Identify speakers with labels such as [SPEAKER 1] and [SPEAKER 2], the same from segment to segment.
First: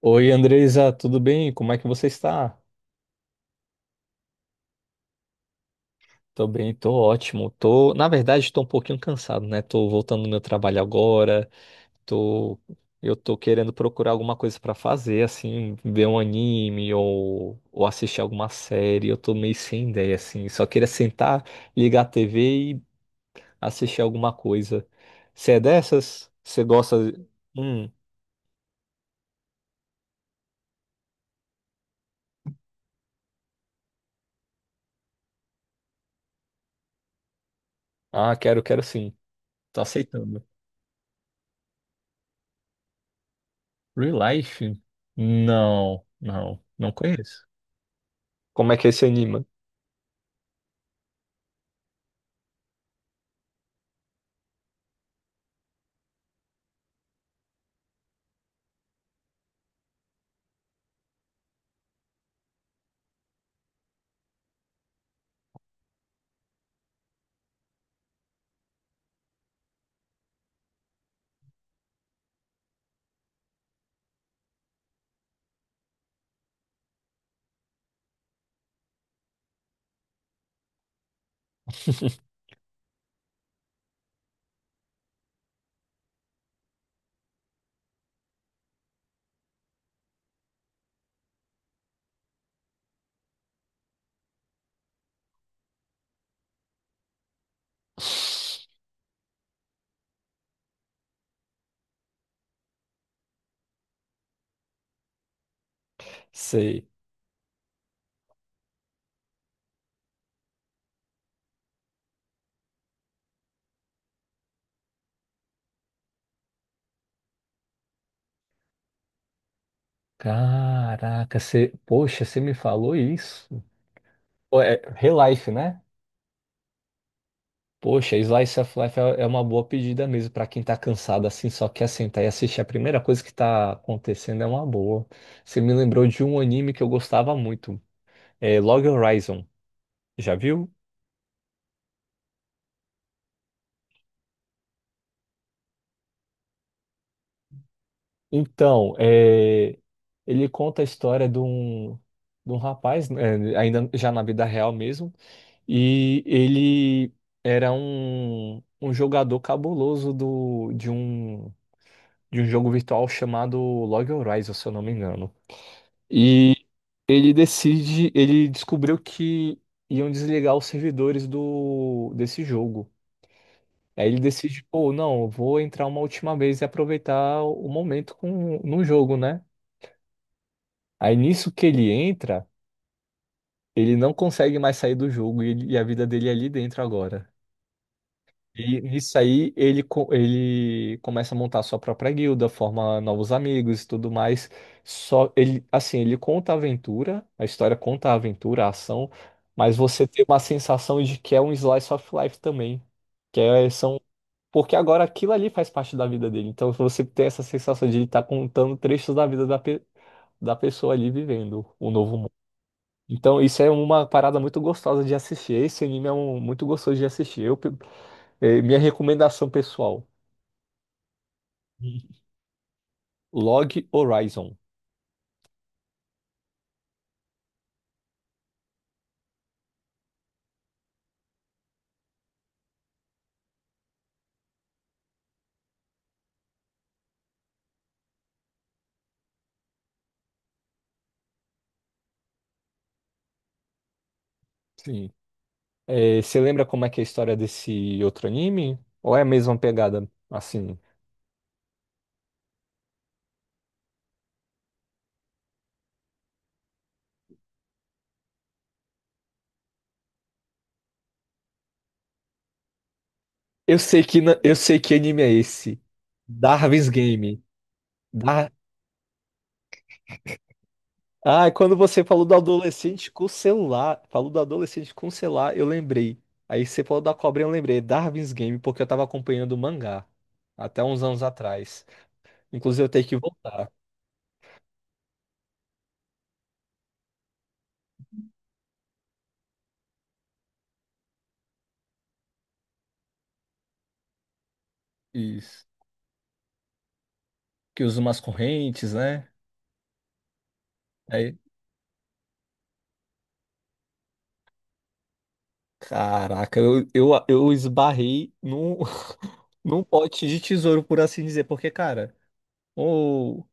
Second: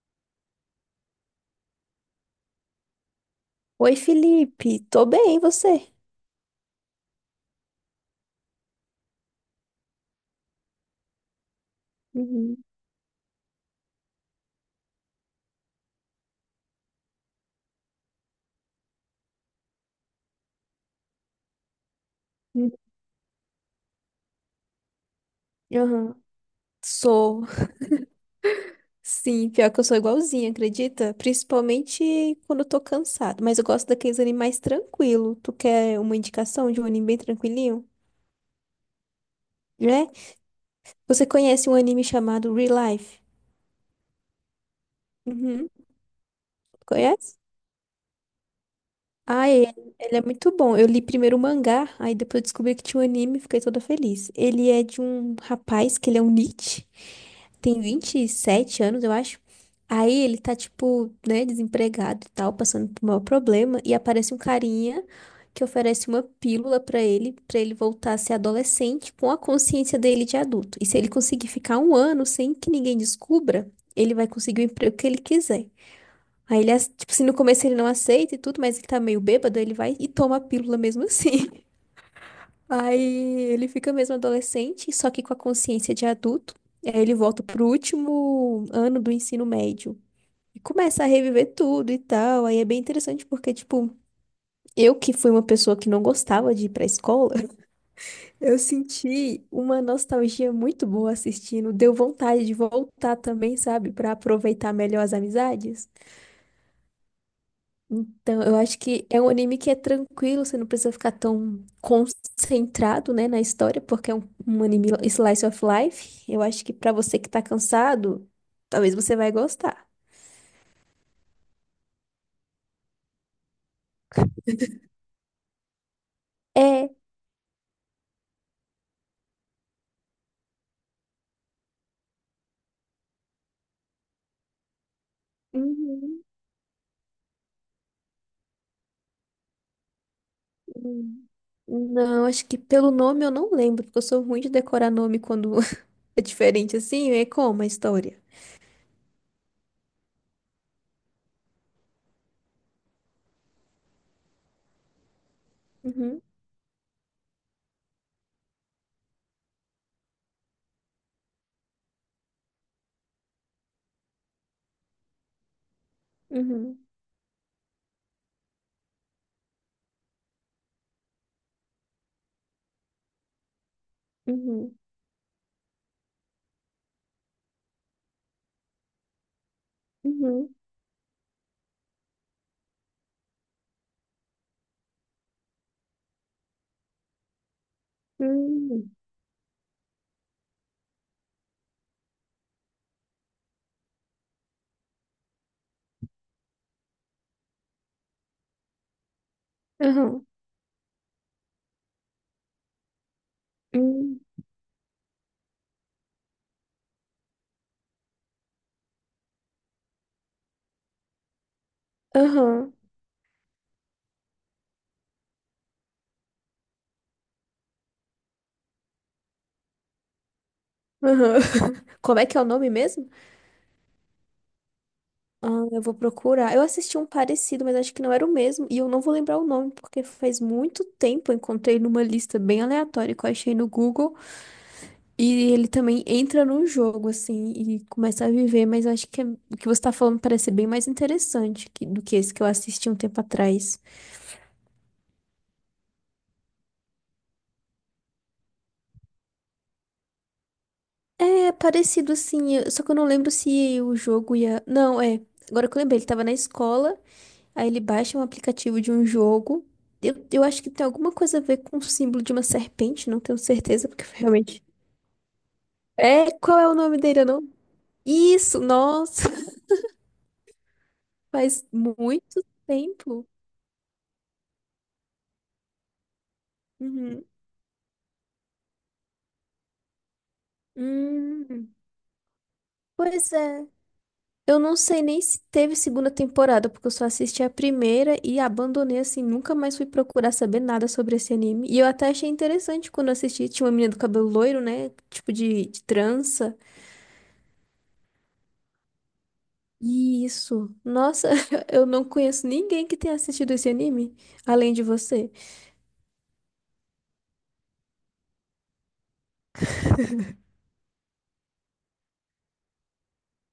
[SPEAKER 1] Oi, Andresa, tudo bem? Como é que você está?
[SPEAKER 2] Oi, Felipe. Tô bem, e você?
[SPEAKER 1] Tô bem, tô ótimo. Tô, na verdade, tô um pouquinho cansado, né? Tô voltando do meu trabalho agora. Tô,
[SPEAKER 2] Uhum.
[SPEAKER 1] eu tô querendo procurar alguma coisa pra fazer, assim, ver um anime ou assistir alguma série. Eu tô meio sem ideia, assim. Só queria sentar, ligar a
[SPEAKER 2] Hum.
[SPEAKER 1] TV e assistir alguma coisa. Você é
[SPEAKER 2] Aham.
[SPEAKER 1] dessas? Você gosta?
[SPEAKER 2] Sou.
[SPEAKER 1] Hum,
[SPEAKER 2] Sim, pior que eu sou igualzinha, acredita? Principalmente quando eu tô cansado. Mas eu gosto daqueles animes mais tranquilo. Tu quer uma indicação de um anime bem tranquilinho?
[SPEAKER 1] ah, quero sim. Tô
[SPEAKER 2] Né?
[SPEAKER 1] aceitando.
[SPEAKER 2] Você conhece um anime chamado Real Life?
[SPEAKER 1] Real Life?
[SPEAKER 2] Uhum.
[SPEAKER 1] Não, não
[SPEAKER 2] Conhece?
[SPEAKER 1] conheço. Como é que ele se anima?
[SPEAKER 2] Ah, ele é muito bom. Eu li primeiro o mangá, aí depois eu descobri que tinha um anime e fiquei toda feliz. Ele é de um rapaz, que ele é um niche, tem 27 anos, eu acho. Aí ele tá, tipo, né, desempregado e tal, passando por um maior problema, e aparece um carinha que oferece uma pílula pra ele voltar a ser adolescente com a consciência dele de adulto. E se ele conseguir ficar um ano sem que ninguém descubra, ele vai conseguir o emprego que ele quiser. Aí ele, tipo assim, no começo ele não aceita e tudo, mas ele tá meio bêbado, ele vai e toma a pílula mesmo assim. Aí ele fica mesmo adolescente, só que com a consciência de adulto. E aí ele volta pro último ano do ensino médio e começa a reviver tudo e tal. Aí é bem interessante porque, tipo, eu que fui uma pessoa que não gostava de ir pra escola, eu senti uma nostalgia muito boa assistindo. Deu vontade de voltar também, sabe, pra aproveitar melhor as amizades.
[SPEAKER 1] Sei.
[SPEAKER 2] Então, eu acho que é um anime que é tranquilo, você não precisa ficar tão concentrado, né, na história, porque é um, um anime slice of life. Eu acho que pra você que tá cansado, talvez você vai gostar.
[SPEAKER 1] Caraca, você, poxa, você me falou isso. Pô, é Relife, né?
[SPEAKER 2] É.
[SPEAKER 1] Poxa, Slice of Life é uma boa pedida mesmo pra quem tá cansado assim, só quer sentar e assistir. A primeira coisa que tá acontecendo é uma boa. Você me lembrou de
[SPEAKER 2] Uhum,
[SPEAKER 1] um anime que eu gostava muito, é Log Horizon. Já viu?
[SPEAKER 2] uhum. Não, acho que pelo nome eu não lembro, porque eu sou ruim de decorar nome quando é diferente assim, é como a história.
[SPEAKER 1] Então, é, ele conta a história de um rapaz, né, ainda já na vida real mesmo.
[SPEAKER 2] Uhum,
[SPEAKER 1] E ele era um jogador cabuloso do, de um jogo virtual chamado Log Horizon, se eu não me engano. E
[SPEAKER 2] uhum,
[SPEAKER 1] ele decide, ele descobriu que iam desligar os servidores do, desse jogo. Aí ele decide,
[SPEAKER 2] uhum,
[SPEAKER 1] pô, não, eu vou entrar uma última vez e aproveitar o momento com, no jogo, né?
[SPEAKER 2] uhum,
[SPEAKER 1] Aí nisso que ele entra, ele não consegue mais sair do jogo e a vida dele é ali dentro agora. E
[SPEAKER 2] uhum,
[SPEAKER 1] nisso aí ele começa a montar sua própria guilda, forma novos amigos e tudo mais. Só ele, assim, ele conta a aventura, a história conta a aventura, a ação, mas você tem uma sensação de que é um slice of life também, que é,
[SPEAKER 2] uhum,
[SPEAKER 1] são
[SPEAKER 2] uhum,
[SPEAKER 1] porque agora aquilo ali faz parte da vida dele. Então você tem essa sensação de ele estar contando trechos da vida da pessoa ali vivendo o novo mundo. Então, isso é uma parada muito gostosa de assistir. Esse anime é um, muito gostoso de assistir. Eu, é, minha recomendação pessoal:
[SPEAKER 2] uhum. Como é que é o nome mesmo?
[SPEAKER 1] Log Horizon.
[SPEAKER 2] Ah, eu vou procurar. Eu assisti um parecido, mas acho que não era o mesmo. E eu não vou lembrar o nome, porque faz muito tempo eu encontrei numa lista bem aleatória que eu achei no Google. E ele também entra num jogo, assim, e começa a viver. Mas eu acho que o que você tá falando parece bem mais interessante do que esse que eu assisti um tempo atrás.
[SPEAKER 1] Sim. É, você lembra como é que é a história desse outro anime? Ou é a mesma pegada? Assim,
[SPEAKER 2] É parecido, assim, só que eu não lembro se o jogo ia. Não, é. Agora que eu lembrei, ele tava na escola. Aí ele baixa um aplicativo de um jogo. Eu acho que tem alguma coisa a ver com o símbolo de uma serpente, não tenho certeza, porque foi
[SPEAKER 1] eu
[SPEAKER 2] realmente.
[SPEAKER 1] sei que anime é esse.
[SPEAKER 2] É, qual é o
[SPEAKER 1] Darwin's
[SPEAKER 2] nome dele? Eu
[SPEAKER 1] Game.
[SPEAKER 2] não.
[SPEAKER 1] Dar...
[SPEAKER 2] Isso, nossa,
[SPEAKER 1] Ah,
[SPEAKER 2] faz
[SPEAKER 1] quando você falou do
[SPEAKER 2] muito
[SPEAKER 1] adolescente com
[SPEAKER 2] tempo.
[SPEAKER 1] o celular, falou do adolescente com o celular, eu lembrei. Aí você falou da
[SPEAKER 2] Uhum.
[SPEAKER 1] cobrinha, eu lembrei. Darwin's Game, porque eu tava acompanhando o mangá até uns anos
[SPEAKER 2] Hum,
[SPEAKER 1] atrás. Inclusive eu tenho que
[SPEAKER 2] pois é.
[SPEAKER 1] voltar.
[SPEAKER 2] Eu não sei nem se teve segunda temporada, porque eu só assisti a primeira e abandonei assim, nunca mais fui procurar saber nada sobre esse anime. E eu até achei interessante quando eu assisti, tinha uma menina do cabelo loiro, né? Tipo
[SPEAKER 1] Isso.
[SPEAKER 2] de trança.
[SPEAKER 1] Que usa umas correntes, né?
[SPEAKER 2] Isso. Nossa, eu não conheço ninguém que tenha assistido esse anime, além de você.
[SPEAKER 1] Caraca, eu esbarrei num, num pote de tesouro, por assim dizer, porque, cara, ou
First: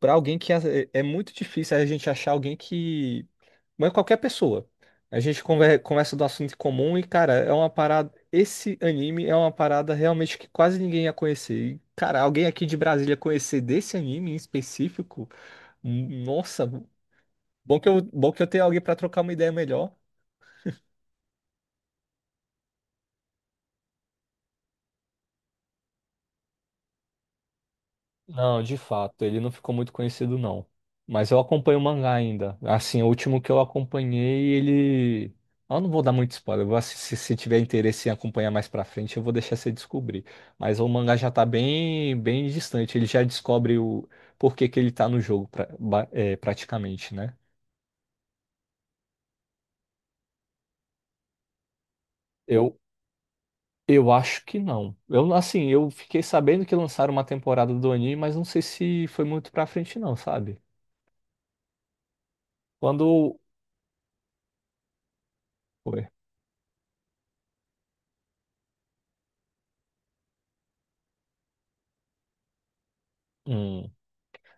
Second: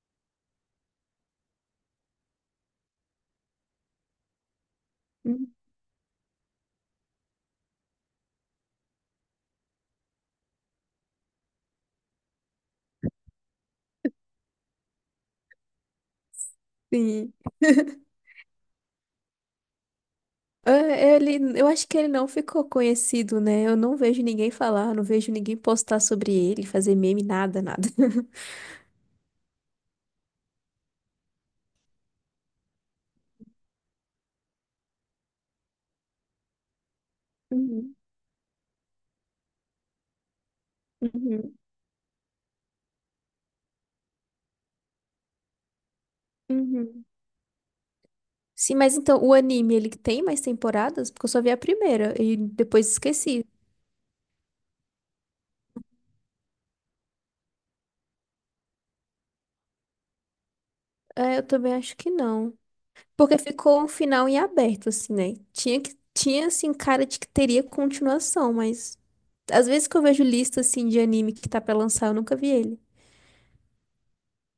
[SPEAKER 1] para alguém que é, é muito difícil a gente achar alguém que. Mas qualquer pessoa. A gente
[SPEAKER 2] Hum.
[SPEAKER 1] conversa do assunto em comum e, cara, é uma parada. Esse anime é uma parada realmente que quase ninguém ia conhecer. E, cara, alguém aqui de Brasília conhecer desse anime em específico, nossa,
[SPEAKER 2] Sim.
[SPEAKER 1] bom que eu tenho alguém pra trocar uma ideia melhor.
[SPEAKER 2] É, ele, eu acho que ele não ficou conhecido, né? Eu não vejo ninguém falar, não vejo ninguém postar sobre ele, fazer meme, nada, nada.
[SPEAKER 1] Não, de fato, ele não ficou muito conhecido, não. Mas eu acompanho o mangá ainda. Assim, o último que eu acompanhei, ele. Eu não vou dar muito spoiler. Se, se tiver
[SPEAKER 2] Uhum,
[SPEAKER 1] interesse em acompanhar mais pra frente, eu vou deixar você descobrir. Mas o mangá já tá
[SPEAKER 2] uhum,
[SPEAKER 1] bem distante. Ele já descobre o porquê que ele tá no jogo, é,
[SPEAKER 2] uhum.
[SPEAKER 1] praticamente, né?
[SPEAKER 2] Sim, mas então o anime, ele tem mais temporadas? Porque eu só vi a primeira e
[SPEAKER 1] Eu,
[SPEAKER 2] depois esqueci.
[SPEAKER 1] eu acho que não. Eu, assim, eu fiquei sabendo que lançaram uma temporada do anime, mas não sei se foi muito pra frente, não, sabe?
[SPEAKER 2] É, eu também acho que não. Porque
[SPEAKER 1] Quando.
[SPEAKER 2] ficou um final em aberto, assim, né? Tinha
[SPEAKER 1] Foi.
[SPEAKER 2] tinha, assim, cara de que teria continuação, mas às vezes que eu vejo lista, assim, de anime que tá pra lançar, eu nunca vi ele.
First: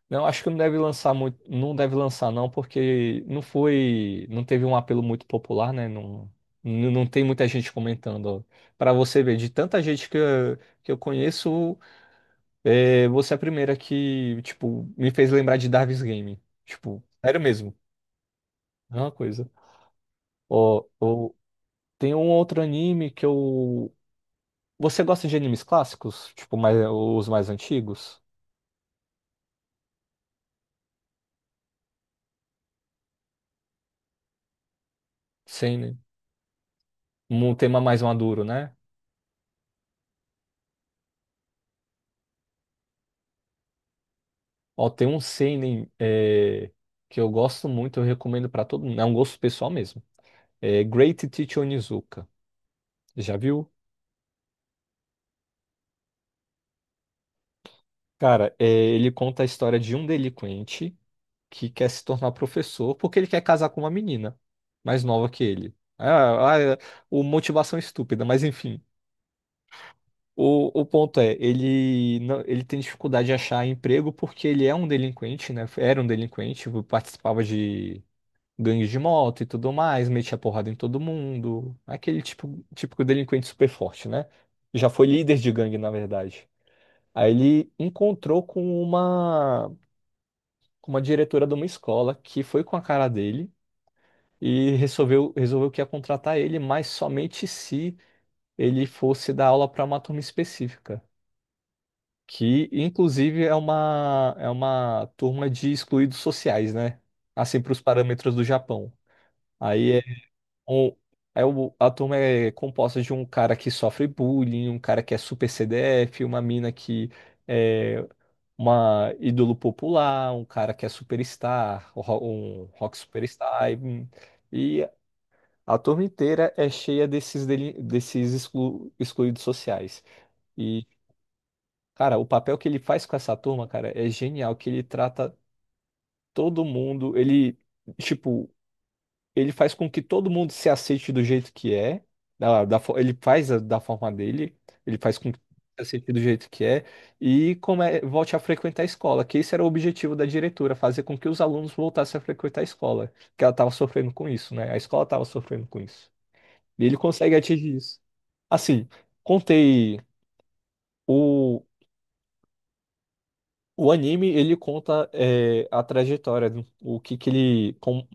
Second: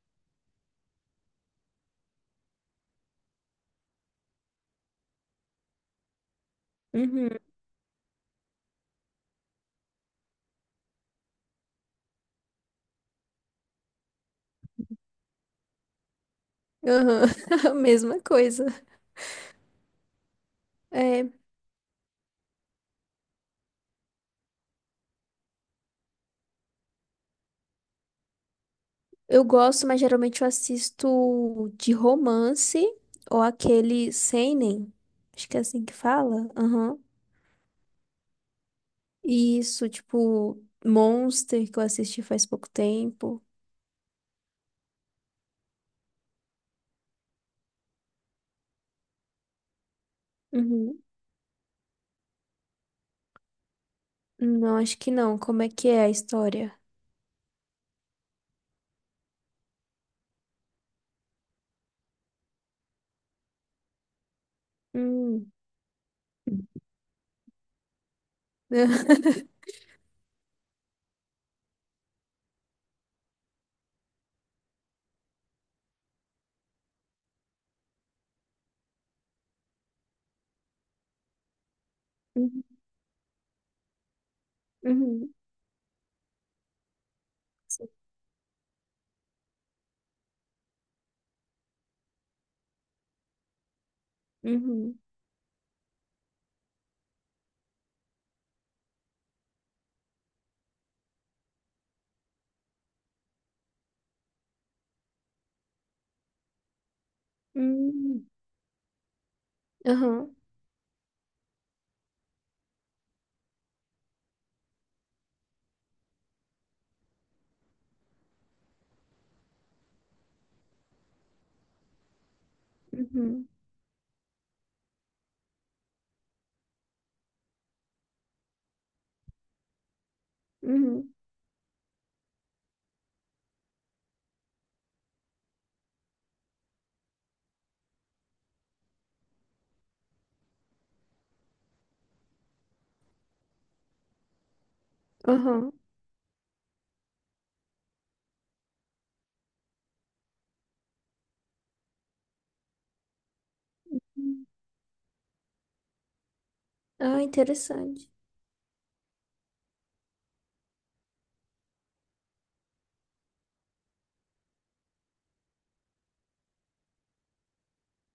[SPEAKER 1] Não, acho que não deve lançar muito, não deve lançar não, porque não foi, não teve um apelo muito popular, né? Não, não tem
[SPEAKER 2] Uhum,
[SPEAKER 1] muita gente comentando. Para você ver, de tanta gente que eu conheço, é, você é a primeira que, tipo, me fez lembrar de Darwin's Game. Tipo, sério
[SPEAKER 2] aham,
[SPEAKER 1] mesmo,
[SPEAKER 2] mesma coisa.
[SPEAKER 1] é uma coisa. Ó,
[SPEAKER 2] É,
[SPEAKER 1] ó, tem um outro anime que eu... Você gosta de animes clássicos? Tipo, mais, os mais antigos?
[SPEAKER 2] eu gosto, mas geralmente eu assisto de romance ou aquele seinen, acho que é
[SPEAKER 1] Sim,
[SPEAKER 2] assim que
[SPEAKER 1] né?
[SPEAKER 2] fala. Aham.
[SPEAKER 1] Um tema mais maduro, né?
[SPEAKER 2] E isso, tipo, Monster, que eu assisti faz pouco tempo.
[SPEAKER 1] Ó, tem um seinen é, que eu gosto muito, eu recomendo pra todo mundo. É um gosto pessoal mesmo. É
[SPEAKER 2] Uhum.
[SPEAKER 1] Great Teacher Onizuka. Já viu?
[SPEAKER 2] Não, acho que não. Como é que é a história?
[SPEAKER 1] Cara, é, ele conta a história de um delinquente que quer se tornar professor porque ele quer casar com uma menina mais nova que
[SPEAKER 2] Hum.
[SPEAKER 1] ele. Ah, é, o motivação estúpida, mas enfim. O ponto é, ele não- ele tem dificuldade de achar emprego porque ele é um delinquente, né? Era um delinquente, participava de gangue de moto e tudo mais, metia porrada em todo mundo. Aquele
[SPEAKER 2] Uhum,
[SPEAKER 1] tipo, típico delinquente super forte, né? Já foi
[SPEAKER 2] uhum,
[SPEAKER 1] líder de gangue, na verdade. Aí ele
[SPEAKER 2] sim,
[SPEAKER 1] encontrou com uma diretora de uma escola que foi com a cara dele e
[SPEAKER 2] uhum,
[SPEAKER 1] resolveu que ia contratar ele, mas somente se ele fosse dar aula para uma turma específica. Que, inclusive, é uma turma de excluídos sociais, né? Assim, para os
[SPEAKER 2] uhum,
[SPEAKER 1] parâmetros do Japão. Aí
[SPEAKER 2] aham,
[SPEAKER 1] um- é o, a turma é composta de um cara que sofre bullying, um cara que é super CDF, uma mina que é uma ídolo popular, um cara que é superstar, um rock
[SPEAKER 2] uhum,
[SPEAKER 1] superstar. E a turma inteira é cheia desses, desses excluídos sociais. E,
[SPEAKER 2] uhum,
[SPEAKER 1] cara, o papel que ele faz com essa turma, cara, é genial, que ele trata todo mundo, ele. Tipo, ele faz com que todo mundo se aceite do jeito que é, da forma dele, ele faz com que
[SPEAKER 2] aham.
[SPEAKER 1] se aceite do jeito que é, e come, volte a frequentar a escola, que esse era o objetivo da diretora, fazer com que os alunos voltassem a frequentar a escola, que ela estava sofrendo com isso, né? A escola estava sofrendo com isso. E ele
[SPEAKER 2] Ah,
[SPEAKER 1] consegue atingir isso.
[SPEAKER 2] interessante.
[SPEAKER 1] Assim, contei o. O anime, ele conta é, a trajetória, né? O que que ele, com,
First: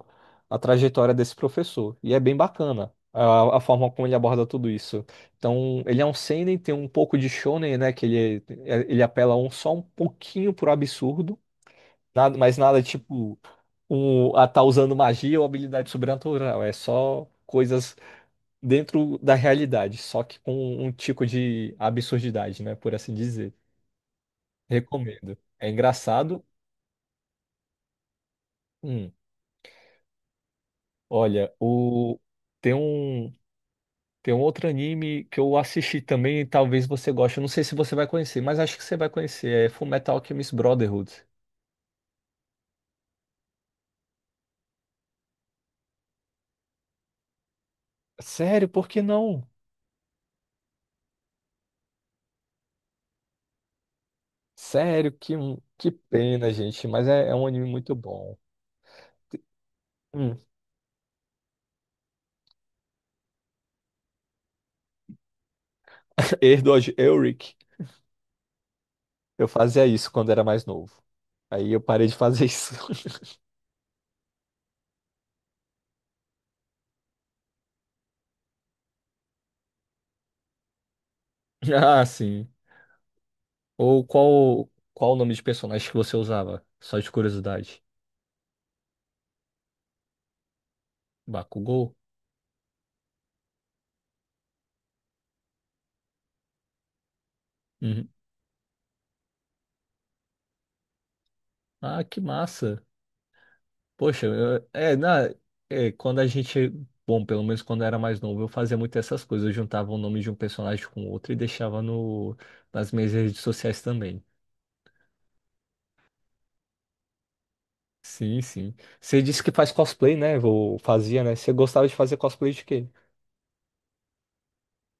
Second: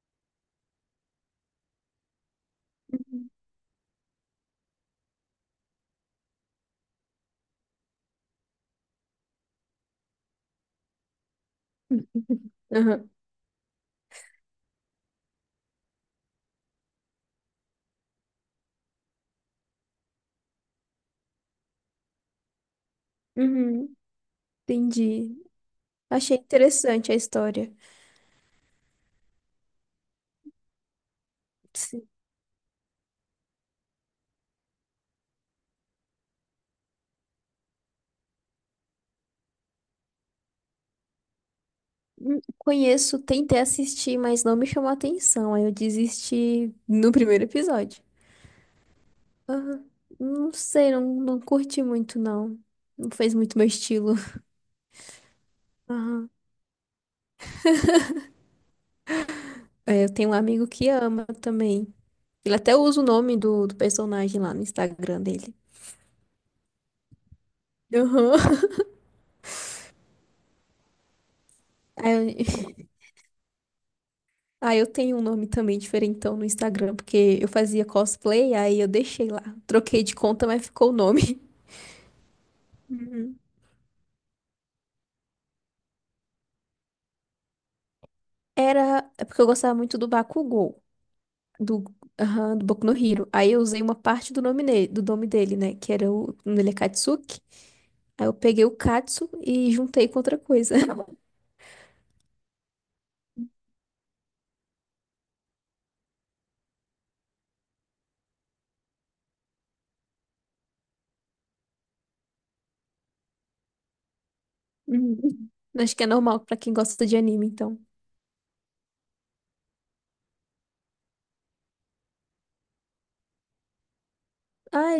[SPEAKER 1] a trajetória desse professor. E é bem bacana
[SPEAKER 2] Uhum,
[SPEAKER 1] a forma como ele aborda tudo isso. Então, ele é um seinen, tem um pouco de shonen, né? Que ele, é, ele apela um, só um pouquinho pro absurdo, nada, mas nada
[SPEAKER 2] aham,
[SPEAKER 1] tipo um, a tá usando magia ou habilidade sobrenatural. É só coisas dentro da realidade, só que com um tipo de absurdidade, né? Por assim dizer.
[SPEAKER 2] uhum, entendi.
[SPEAKER 1] Recomendo. É
[SPEAKER 2] Achei
[SPEAKER 1] engraçado.
[SPEAKER 2] interessante a história.
[SPEAKER 1] Hum. Olha,
[SPEAKER 2] Sim.
[SPEAKER 1] o tem um tem um outro anime que eu assisti também, e talvez você goste. Eu não sei se você vai conhecer, mas acho que você vai conhecer. É Fullmetal Alchemist Brotherhood.
[SPEAKER 2] Conheço, tentei assistir, mas não me chamou a atenção. Aí eu desisti no primeiro episódio.
[SPEAKER 1] Sério, por que não?
[SPEAKER 2] Aham. Não sei, não, não curti muito, não. Não fez muito meu estilo.
[SPEAKER 1] Sério, que
[SPEAKER 2] Aham.
[SPEAKER 1] pena, gente. Mas é um anime muito bom.
[SPEAKER 2] É, eu tenho um
[SPEAKER 1] Hum.
[SPEAKER 2] amigo que ama também. Ele até usa o nome do personagem lá no Instagram dele.
[SPEAKER 1] Edward Elric,
[SPEAKER 2] Aham.
[SPEAKER 1] eu fazia isso quando era mais novo. Aí eu parei de
[SPEAKER 2] Aí,
[SPEAKER 1] fazer isso.
[SPEAKER 2] eu aí eu tenho um nome também diferentão no Instagram, porque eu fazia cosplay, aí eu deixei lá. Troquei de conta, mas ficou o nome.
[SPEAKER 1] Ah, sim.
[SPEAKER 2] Uhum.
[SPEAKER 1] Ou qual o nome de personagem que você usava? Só de curiosidade.
[SPEAKER 2] Era. É porque eu gostava muito do Bakugou, do,
[SPEAKER 1] Bakugou?
[SPEAKER 2] aham, do Boku no Hero. Aí eu usei uma parte do nome, do nome dele, né? Que era o nome. Ele é Katsuki.
[SPEAKER 1] Uhum.
[SPEAKER 2] Aí eu peguei o Katsu e juntei com outra coisa.
[SPEAKER 1] Ah, que massa. Poxa, é, na, é, quando a gente, bom, pelo menos quando eu era mais novo, eu fazia muito essas coisas. Eu juntava o nome de um personagem com outro e deixava no, nas minhas redes sociais também.
[SPEAKER 2] Uhum. Acho que é normal pra quem gosta de anime, então.
[SPEAKER 1] Sim, sim. Você disse que faz cosplay, né? Ou fazia, né? Você gostava de fazer cosplay de quê?
[SPEAKER 2] Ai,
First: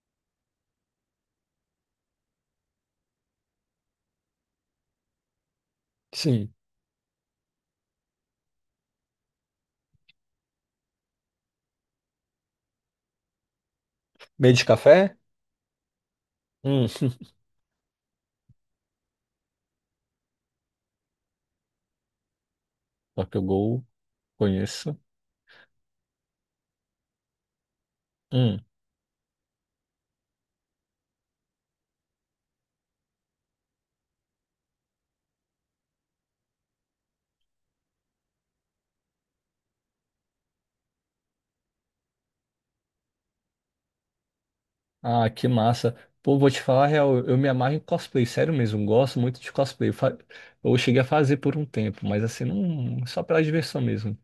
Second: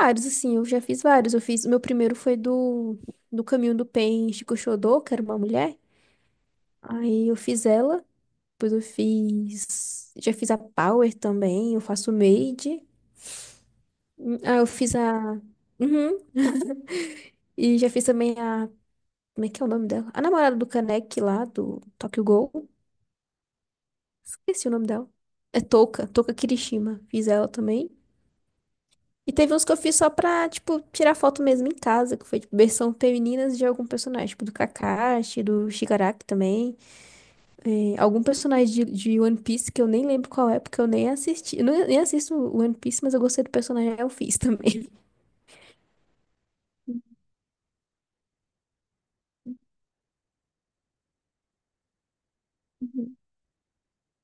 [SPEAKER 2] vários, assim, eu já fiz vários. Eu fiz, o meu primeiro foi do, do Caminho do Pen Chico Xodó, que era uma mulher.
[SPEAKER 1] Sim.
[SPEAKER 2] Aí eu fiz ela, depois eu fiz, já fiz a Power também, eu faço Made.
[SPEAKER 1] Meio
[SPEAKER 2] Ah,
[SPEAKER 1] de
[SPEAKER 2] eu fiz
[SPEAKER 1] café?
[SPEAKER 2] a, uhum.
[SPEAKER 1] Hum,
[SPEAKER 2] E já fiz também a, como é que é o nome dela? A namorada do Kaneki lá, do Tokyo Ghoul.
[SPEAKER 1] Tokyo Ghoul,
[SPEAKER 2] Esqueci o nome
[SPEAKER 1] conheço.
[SPEAKER 2] dela. É Touka, Touka Kirishima. Fiz ela também.
[SPEAKER 1] Hum.
[SPEAKER 2] E teve uns que eu fiz só pra, tipo, tirar foto mesmo em casa, que foi, tipo, versão femininas de algum personagem, tipo, do Kakashi, do Shigaraki também. É, algum personagem de One Piece que eu nem lembro qual é, porque eu nem assisti. Eu não- nem assisto One Piece, mas eu gostei do personagem, aí eu fiz também.
[SPEAKER 1] Ah, que massa. Pô, vou te falar a real, eu me amarro em cosplay, sério mesmo, gosto muito de cosplay. Eu cheguei a fazer por um tempo, mas assim, não,
[SPEAKER 2] Uhum.
[SPEAKER 1] só pela diversão mesmo.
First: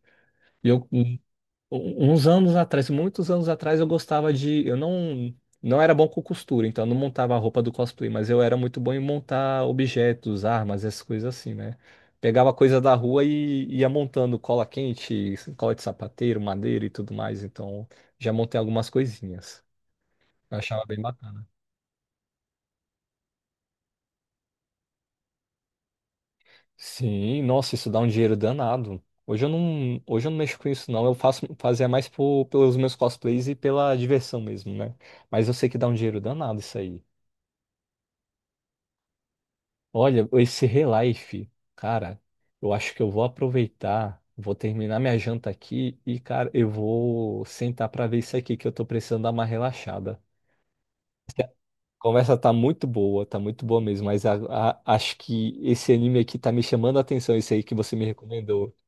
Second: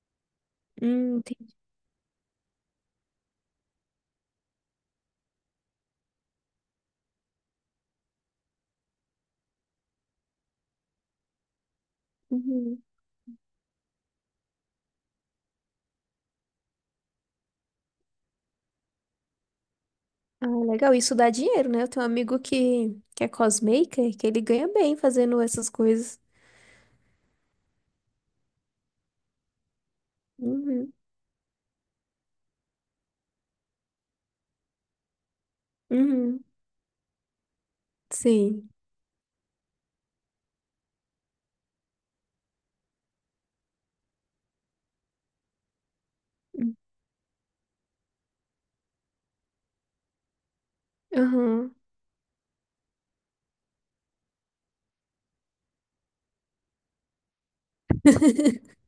[SPEAKER 1] E eu, um-
[SPEAKER 2] Entendi.
[SPEAKER 1] Uns anos atrás, muitos anos atrás, eu gostava de. Eu não, não era bom com costura, então eu não montava a roupa do cosplay, mas eu era muito bom em montar objetos, armas, essas coisas assim, né? Pegava coisa
[SPEAKER 2] Uhum.
[SPEAKER 1] da rua e ia montando cola quente, cola de sapateiro, madeira e tudo mais. Então já montei algumas coisinhas.
[SPEAKER 2] Ah,
[SPEAKER 1] Eu achava
[SPEAKER 2] legal,
[SPEAKER 1] bem
[SPEAKER 2] isso dá
[SPEAKER 1] bacana.
[SPEAKER 2] dinheiro, né? Eu tenho um amigo que é cosmaker, que ele ganha bem fazendo essas coisas.
[SPEAKER 1] Sim, nossa, isso dá um dinheiro danado. Hoje eu não mexo com isso
[SPEAKER 2] Uhum.
[SPEAKER 1] não, eu faço fazia mais pelos meus cosplays e pela diversão mesmo, né? Mas eu sei que dá um dinheiro
[SPEAKER 2] Uhum.
[SPEAKER 1] danado isso aí.
[SPEAKER 2] Sim.
[SPEAKER 1] Olha, esse Relife, cara, eu acho que eu vou aproveitar, vou terminar minha janta aqui e, cara, eu vou sentar pra ver isso aqui que eu tô precisando dar uma relaxada.
[SPEAKER 2] Uhum.
[SPEAKER 1] A conversa tá muito boa mesmo, mas acho que esse anime aqui tá me chamando a atenção, esse aí que você me recomendou.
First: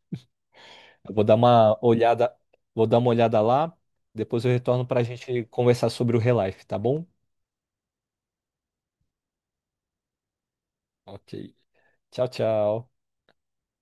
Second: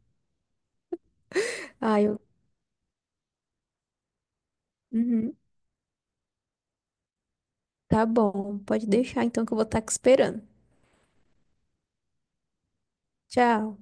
[SPEAKER 1] Eu vou dar uma
[SPEAKER 2] Ah, eu.
[SPEAKER 1] olhada, vou dar uma olhada lá, depois eu retorno para a
[SPEAKER 2] Uhum.
[SPEAKER 1] gente conversar sobre o Relife, tá bom?
[SPEAKER 2] Tá bom, pode deixar então que eu vou estar aqui esperando.
[SPEAKER 1] Ok. Tchau, tchau.
[SPEAKER 2] Tchau.